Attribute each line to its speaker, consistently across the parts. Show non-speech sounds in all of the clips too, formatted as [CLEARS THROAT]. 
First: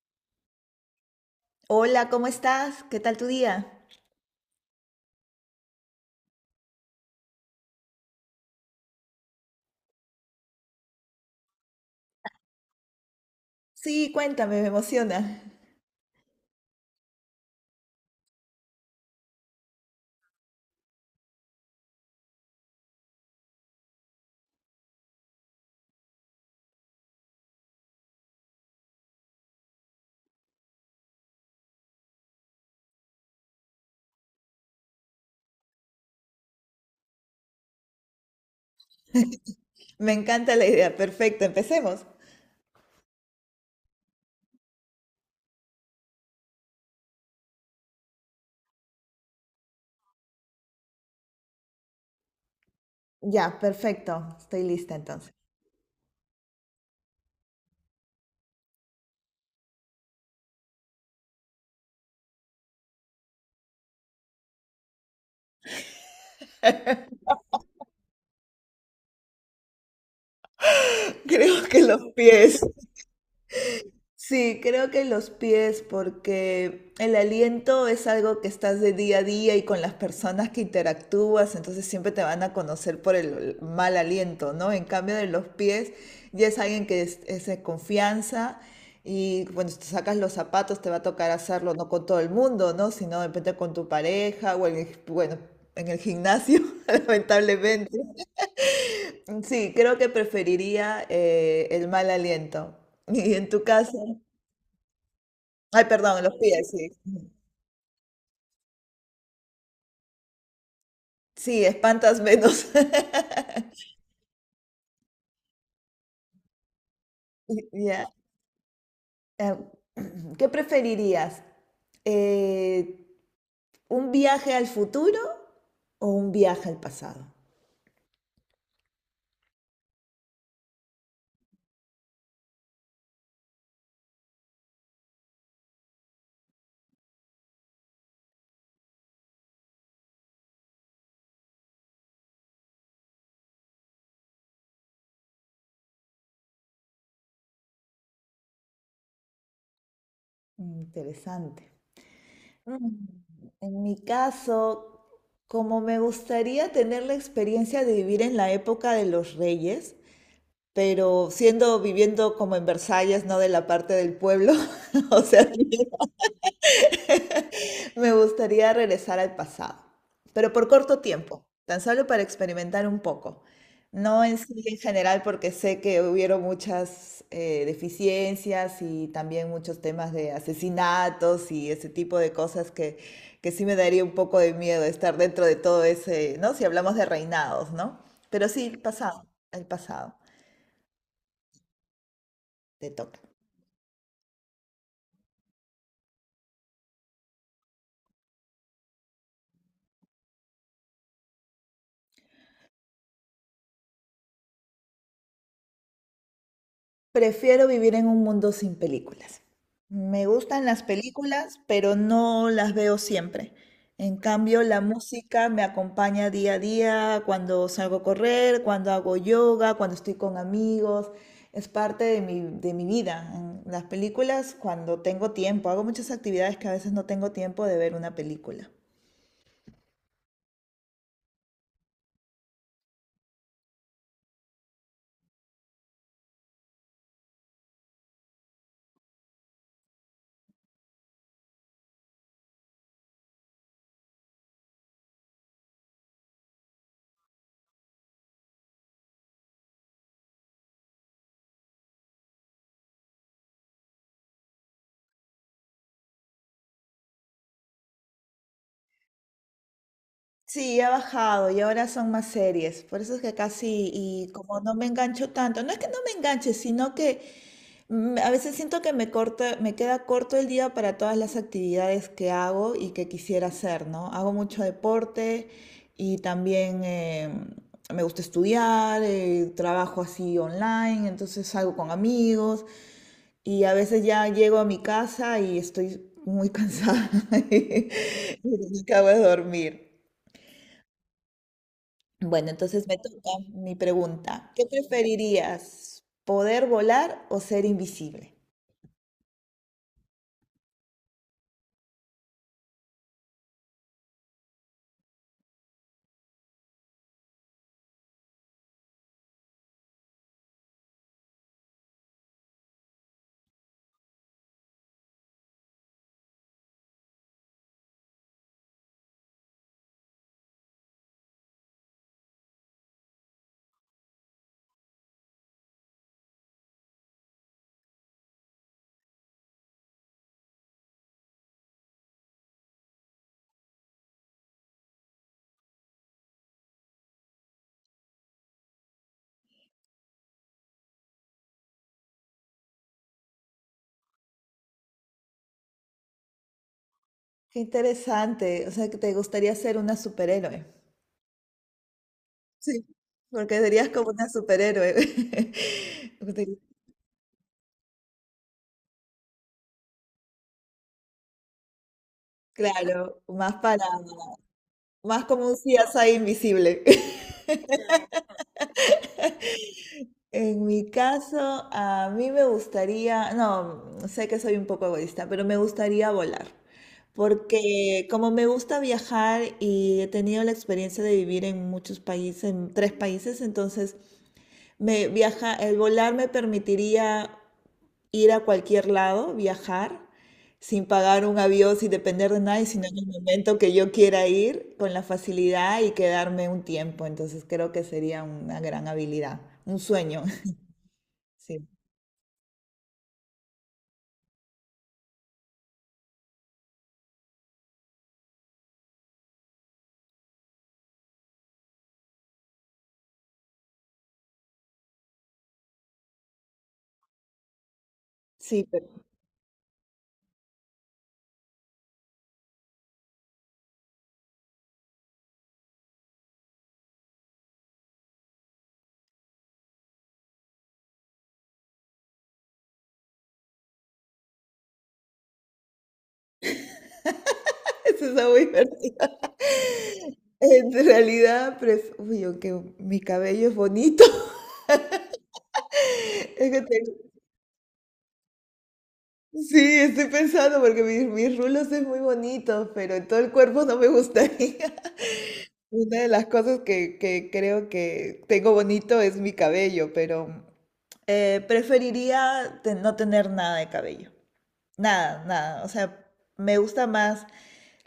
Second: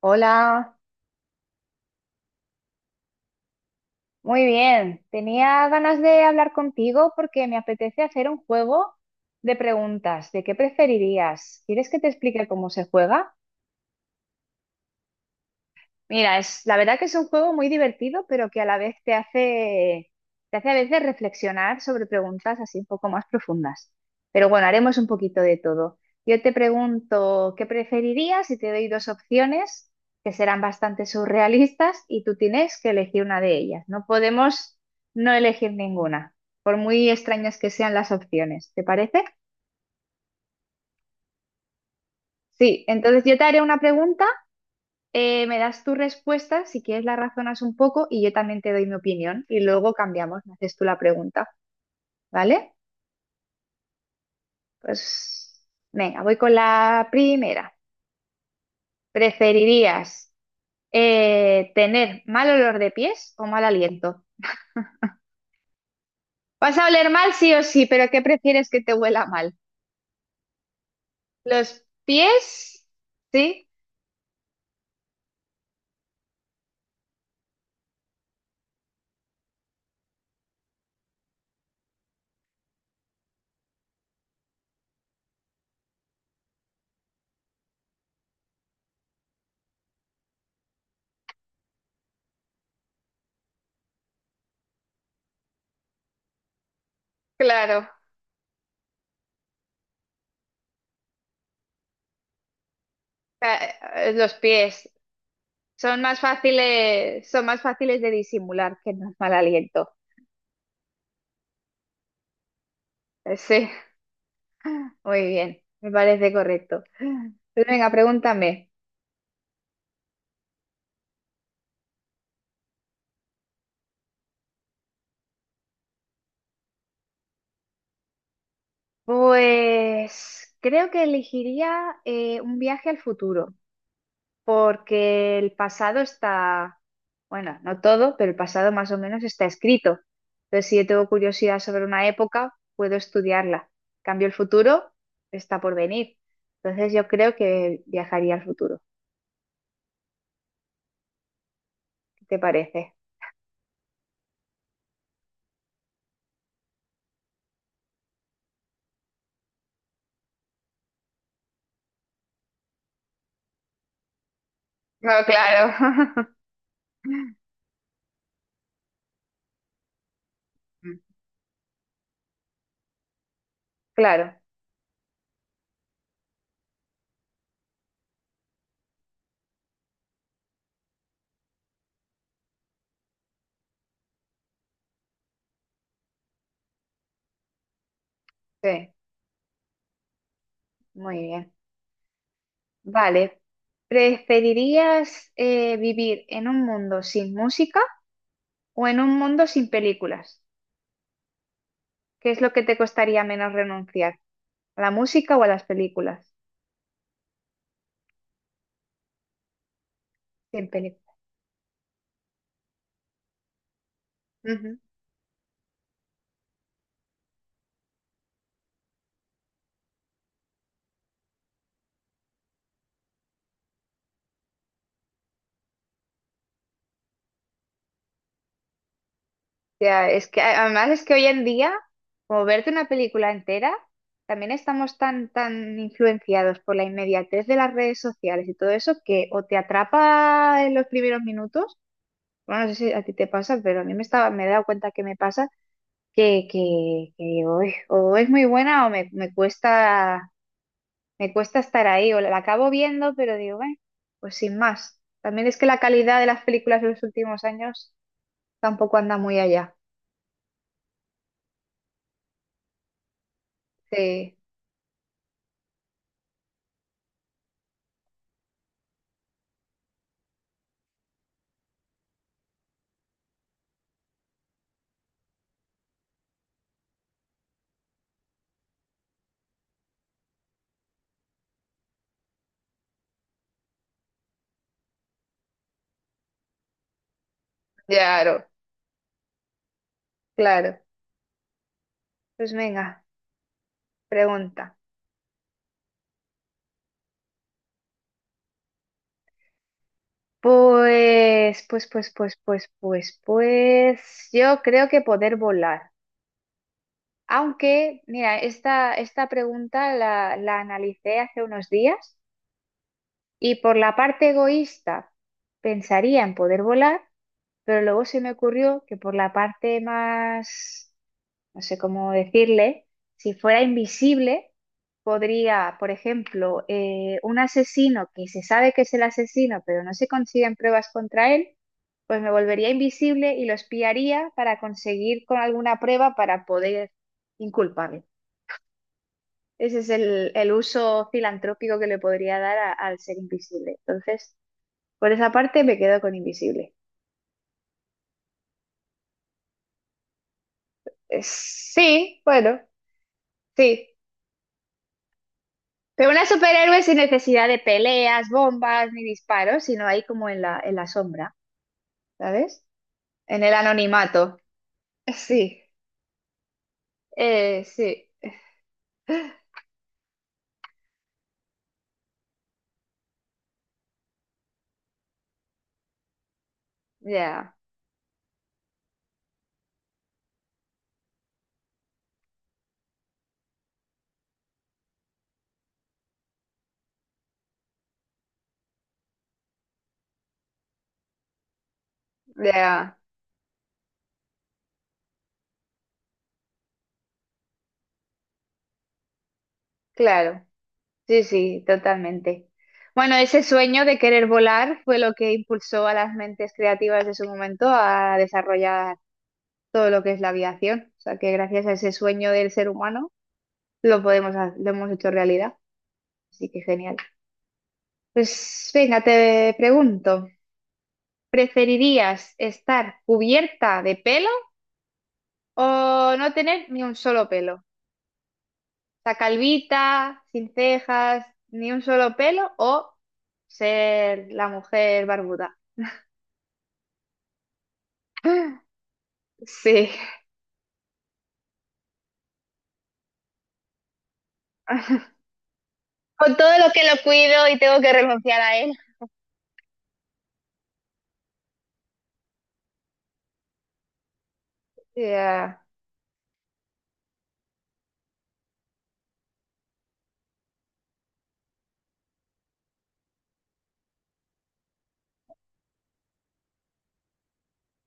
Speaker 1: Hola,
Speaker 2: Hola, ¿cómo estás? ¿Qué tal tu día?
Speaker 1: muy bien. Tenía ganas de hablar contigo porque me apetece hacer un juego de preguntas. ¿De qué preferirías? ¿Quieres que te explique cómo se juega?
Speaker 2: Sí, cuéntame, me emociona.
Speaker 1: Mira, es, la verdad que es un juego muy divertido, pero que a la vez te hace a veces reflexionar sobre preguntas así un poco más profundas. Pero bueno, haremos un poquito de todo. Yo te pregunto, ¿qué preferirías? Y te doy dos opciones que serán bastante surrealistas y tú tienes que elegir una de ellas. No podemos no elegir ninguna, por muy extrañas que sean las opciones. ¿Te parece?
Speaker 2: Me encanta la idea. Perfecto, empecemos.
Speaker 1: Sí, entonces yo te haré una pregunta. Me das tu respuesta, si quieres la razonas un poco y yo también te doy mi opinión y luego cambiamos, me haces tú la pregunta, ¿vale?
Speaker 2: Ya, perfecto. Estoy lista entonces.
Speaker 1: Pues venga, voy con la primera. ¿Preferirías tener mal olor de pies o mal aliento? Vas a oler mal sí o sí, pero ¿qué prefieres que te huela mal?
Speaker 2: [LAUGHS] Creo
Speaker 1: ¿Los
Speaker 2: que los pies.
Speaker 1: pies? Sí,
Speaker 2: Sí, creo que los pies, porque el aliento es algo que estás de día a día y con las personas que interactúas, entonces siempre te van a conocer por el mal aliento, ¿no? En cambio de los pies, ya es alguien que es de confianza y cuando te sacas los zapatos te va a tocar hacerlo no con todo el mundo, ¿no? Sino de repente con tu pareja o en el, bueno, en el gimnasio, [LAUGHS]
Speaker 1: claro.
Speaker 2: lamentablemente. Sí, creo que preferiría el mal aliento. [LAUGHS] ¿Y en tu caso?
Speaker 1: Los pies
Speaker 2: Ay,
Speaker 1: son más
Speaker 2: perdón, los pies, sí.
Speaker 1: fáciles de disimular que el mal aliento.
Speaker 2: Sí, espantas menos.
Speaker 1: Sí.
Speaker 2: [LAUGHS]
Speaker 1: Muy bien, me parece correcto. Pues venga,
Speaker 2: Ya.
Speaker 1: pregúntame.
Speaker 2: eh, [CLEARS THROAT] ¿Qué preferirías? Eh, ¿Un viaje al futuro o un viaje al pasado?
Speaker 1: Pues creo que elegiría un viaje al futuro, porque el pasado está, bueno, no todo, pero el pasado más o menos está escrito. Entonces, si yo tengo curiosidad sobre una época, puedo estudiarla. En cambio el futuro, está por venir. Entonces, yo creo que viajaría al futuro.
Speaker 2: Mm, interesante.
Speaker 1: ¿Qué te
Speaker 2: Mm,
Speaker 1: parece?
Speaker 2: En mi caso, como me gustaría tener la experiencia de vivir en la época de los reyes, pero siendo viviendo como en Versalles, no de la parte del pueblo, [LAUGHS] o
Speaker 1: No,
Speaker 2: sea,
Speaker 1: claro. [LAUGHS]
Speaker 2: me gustaría regresar al pasado, pero por corto tiempo, tan solo para experimentar un poco. No
Speaker 1: Claro,
Speaker 2: en sí en general porque sé que hubieron muchas deficiencias y también muchos temas de asesinatos y ese tipo de cosas que sí me daría un poco de miedo estar dentro de todo ese, ¿no? Si hablamos de reinados, ¿no? Pero sí, el
Speaker 1: sí,
Speaker 2: pasado, el pasado,
Speaker 1: muy bien.
Speaker 2: te toca.
Speaker 1: Vale, ¿preferirías vivir en un mundo sin música o en un mundo sin películas? ¿Qué es lo que te costaría menos renunciar? ¿A la música o a las películas?
Speaker 2: Prefiero vivir en un mundo sin películas. Me gustan
Speaker 1: Sin
Speaker 2: las
Speaker 1: películas.
Speaker 2: películas, pero no las veo siempre. En cambio,
Speaker 1: Ujú.
Speaker 2: la música me acompaña día a día, cuando salgo a correr, cuando hago yoga, cuando estoy con amigos. Es parte de mi vida. En las películas, cuando tengo tiempo, hago muchas actividades que a veces no tengo tiempo de ver una película.
Speaker 1: O sea, es que además es que hoy en día, como verte una película entera, también estamos tan influenciados por la inmediatez de las redes sociales y todo eso que o te atrapa en los primeros minutos, bueno, no sé si a ti te pasa, pero a mí me estaba, me he dado cuenta que me pasa que, que uy, o es muy buena o me cuesta estar ahí, o la acabo viendo, pero digo, bueno, pues sin más. También es que la calidad de las películas de los últimos años tampoco anda muy allá.
Speaker 2: Sí, ha bajado y ahora son más series. Por eso es que casi, y
Speaker 1: Sí,
Speaker 2: como no me engancho tanto, no es que no me enganche, sino que a veces siento que me queda corto el día para todas las actividades que hago y que quisiera hacer, ¿no? Hago mucho deporte y también me gusta estudiar, trabajo así online, entonces salgo con amigos y a veces ya llego a mi casa y estoy muy cansada [LAUGHS]
Speaker 1: claro,
Speaker 2: y acabo de dormir.
Speaker 1: claro.
Speaker 2: Bueno,
Speaker 1: Pues
Speaker 2: entonces me
Speaker 1: venga,
Speaker 2: toca mi pregunta. ¿Qué
Speaker 1: pregunta.
Speaker 2: preferirías? ¿Poder volar o ser invisible?
Speaker 1: Yo creo que poder volar. Aunque, mira, esta pregunta la analicé hace unos días. Y por la parte egoísta, pensaría en poder volar, pero luego se me ocurrió que por la parte más, no sé cómo decirle, si fuera invisible, podría, por ejemplo, un asesino que se sabe que es el asesino, pero no se consiguen pruebas contra él, pues me volvería invisible y lo espiaría para conseguir con alguna prueba para poder inculparle. Ese es el uso filantrópico que le podría dar al ser invisible. Entonces... Por esa parte me quedo con invisible.
Speaker 2: Qué interesante. O sea, que te gustaría ser una superhéroe.
Speaker 1: Sí, bueno,
Speaker 2: Sí, porque
Speaker 1: sí.
Speaker 2: serías como una superhéroe.
Speaker 1: Pero una
Speaker 2: [LAUGHS] Te-
Speaker 1: superhéroe sin necesidad de peleas, bombas ni disparos, sino ahí como en la sombra, ¿sabes?
Speaker 2: Claro,
Speaker 1: En el
Speaker 2: más para,
Speaker 1: anonimato. [LAUGHS]
Speaker 2: más como un
Speaker 1: Sí,
Speaker 2: CSI invisible. [LAUGHS]
Speaker 1: sí,
Speaker 2: En mi caso, a mí me gustaría, no, sé que soy un poco egoísta, pero me gustaría volar,
Speaker 1: ya,
Speaker 2: porque como me gusta viajar y he tenido la experiencia de vivir en muchos países, en 3 países, entonces el volar me permitiría ir a cualquier lado, viajar sin pagar un avión, sin depender de nadie, sino
Speaker 1: ya,
Speaker 2: en el momento que yo quiera ir, con la facilidad y quedarme un tiempo. Entonces creo que sería una gran habilidad, un sueño.
Speaker 1: claro.
Speaker 2: [LAUGHS]
Speaker 1: Sí, sí,
Speaker 2: Sí.
Speaker 1: totalmente. Bueno, ese sueño de querer volar fue lo que impulsó a las mentes creativas de su momento a desarrollar todo lo que es la aviación. O sea que gracias a ese sueño del ser humano, lo podemos hacer, lo hemos hecho realidad, así que genial.
Speaker 2: Sí,
Speaker 1: Pues
Speaker 2: pero
Speaker 1: venga, te pregunto, ¿preferirías estar cubierta de pelo o no tener ni un solo pelo? O sea, calvita, sin cejas, ni un solo pelo o ser la mujer barbuda.
Speaker 2: [LAUGHS] eso está muy
Speaker 1: [GASPS]
Speaker 2: divertido.
Speaker 1: Sí,
Speaker 2: En realidad, uy, aunque mi cabello es bonito. [LAUGHS]
Speaker 1: [LAUGHS] con todo
Speaker 2: Es que
Speaker 1: lo que
Speaker 2: te-
Speaker 1: lo cuido y tengo que renunciar a él.
Speaker 2: Sí, estoy pensando porque mis rulos es muy bonito, pero en todo el cuerpo no me gustaría. [LAUGHS]
Speaker 1: Ya,
Speaker 2: Una de las cosas que creo que tengo bonito es mi cabello, pero no tener nada de cabello. Nada, nada. O sea, me gusta más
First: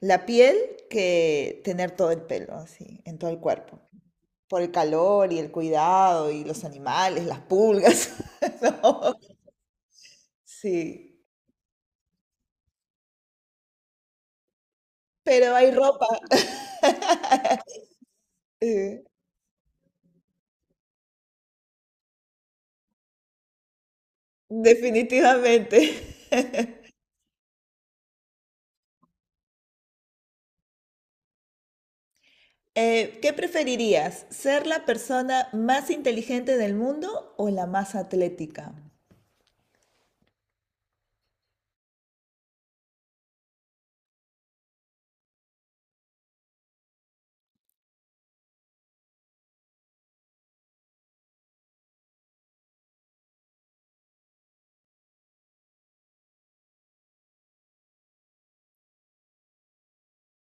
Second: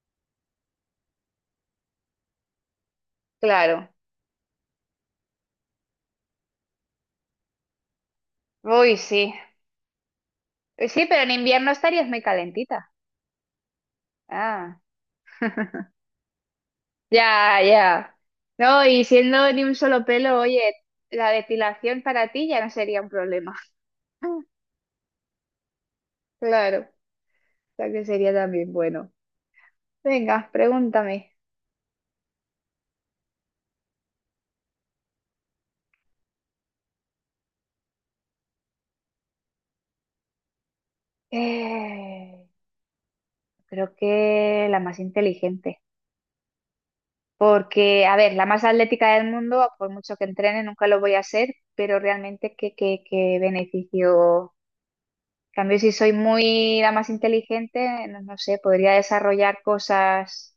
Speaker 2: la piel que tener todo el pelo así, en todo el cuerpo.
Speaker 1: claro.
Speaker 2: Por el calor y el cuidado y los animales, las pulgas, [LAUGHS]
Speaker 1: Uy,
Speaker 2: ¿no?
Speaker 1: sí. Sí,
Speaker 2: Sí,
Speaker 1: pero en invierno estarías muy calentita. Ah.
Speaker 2: pero hay
Speaker 1: [LAUGHS]
Speaker 2: ropa, [LAUGHS]
Speaker 1: Ya, ya. No, y
Speaker 2: eh,
Speaker 1: siendo de un solo pelo, oye, la depilación para ti ya no sería un problema. [LAUGHS]
Speaker 2: definitivamente. [LAUGHS]
Speaker 1: Claro, o sea que sería también bueno. Venga, pregúntame.
Speaker 2: ¿Qué preferirías? ¿Ser la persona más inteligente del mundo o la más atlética?
Speaker 1: Eh, Creo que la más inteligente. Porque, a ver, la más atlética del mundo, por mucho que entrene, nunca lo voy a ser, pero realmente qué, qué beneficio. En cambio, si soy muy la más inteligente, no, no sé, podría desarrollar cosas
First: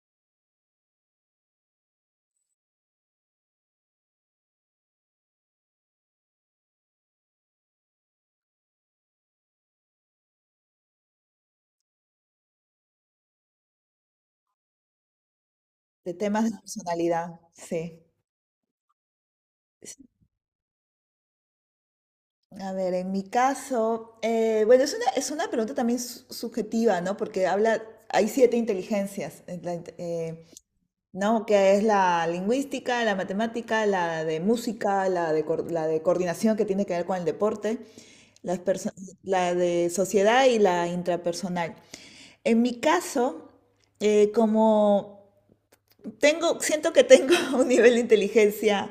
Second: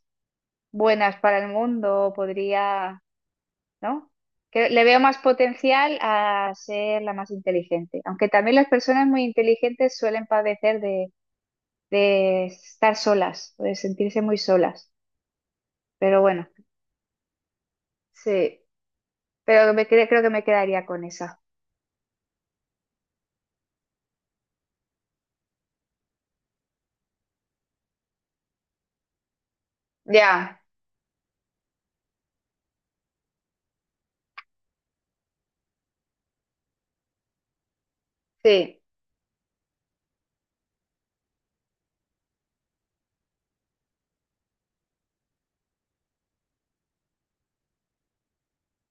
Speaker 1: buenas para el mundo, podría, ¿no? Que le veo más potencial a ser la más inteligente, aunque también las personas muy inteligentes suelen padecer de estar solas, de sentirse muy solas,
Speaker 2: De
Speaker 1: pero
Speaker 2: temas
Speaker 1: bueno,
Speaker 2: de personalidad, sí.
Speaker 1: sí, pero
Speaker 2: Sí,
Speaker 1: creo que me quedaría con esa.
Speaker 2: a ver, en mi caso, bueno, es una pregunta también subjetiva, ¿no? Porque habla, hay 7 inteligencias.
Speaker 1: Ya,
Speaker 2: ¿No? Que es la lingüística, la matemática, la de música, la de, la de coordinación que tiene que ver con el deporte, las
Speaker 1: sí.
Speaker 2: perso- la de sociedad y la intrapersonal. En mi caso, como tengo, siento que tengo [LAUGHS] un nivel de inteligencia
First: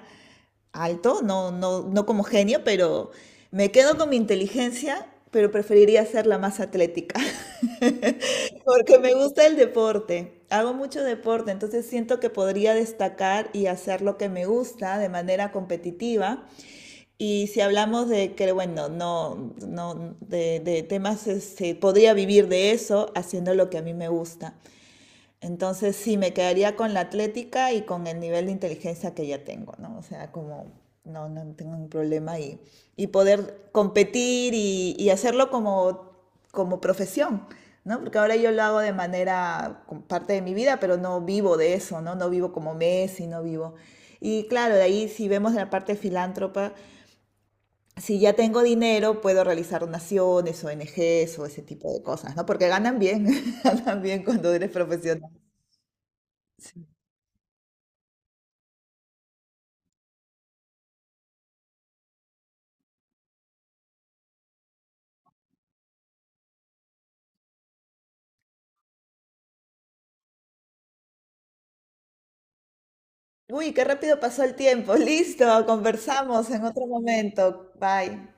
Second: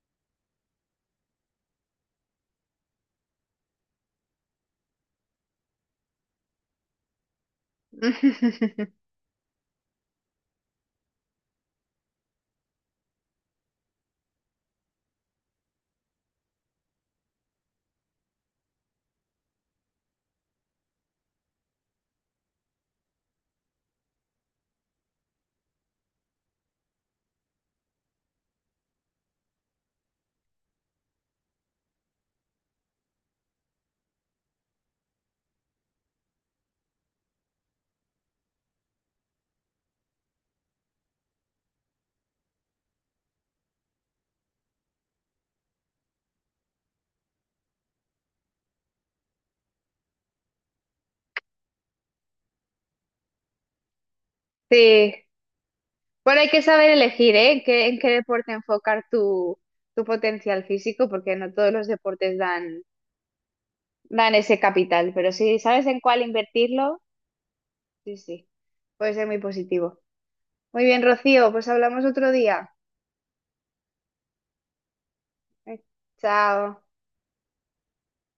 Speaker 2: alto, no como genio, pero me quedo con mi inteligencia, pero preferiría ser la más atlética. [LAUGHS] [LAUGHS]
Speaker 1: [LAUGHS]
Speaker 2: Porque me gusta el deporte, hago mucho deporte, entonces siento que podría destacar y hacer lo que me gusta de manera competitiva. Y si hablamos de que, bueno, no, no, de temas, este, podría vivir de eso haciendo lo que a mí me gusta. Entonces sí, me quedaría con la atlética y con el nivel de inteligencia que ya tengo, ¿no? O sea, como no tengo un problema y poder competir y hacerlo como, como profesión, ¿no? Porque ahora yo lo hago de manera como parte de mi vida, pero no vivo de eso, ¿no? No vivo como Messi, no vivo. Y claro, de ahí si vemos la parte filántropa, si ya tengo dinero, puedo realizar donaciones, ONGs o ese tipo de cosas, ¿no? Porque ganan bien, [LAUGHS] ganan bien cuando eres
Speaker 1: Sí,
Speaker 2: profesional.
Speaker 1: bueno, hay que
Speaker 2: Sí.
Speaker 1: saber elegir, ¿eh? En qué deporte enfocar tu, tu potencial físico, porque no todos los deportes dan ese capital, pero si sabes en cuál invertirlo, sí, sí, puede ser muy positivo. Muy bien, Rocío, pues hablamos otro día.
Speaker 2: Uy, qué rápido pasó el tiempo. [LAUGHS] Listo,
Speaker 1: Eh,
Speaker 2: conversamos en
Speaker 1: Chao.
Speaker 2: otro momento. Bye.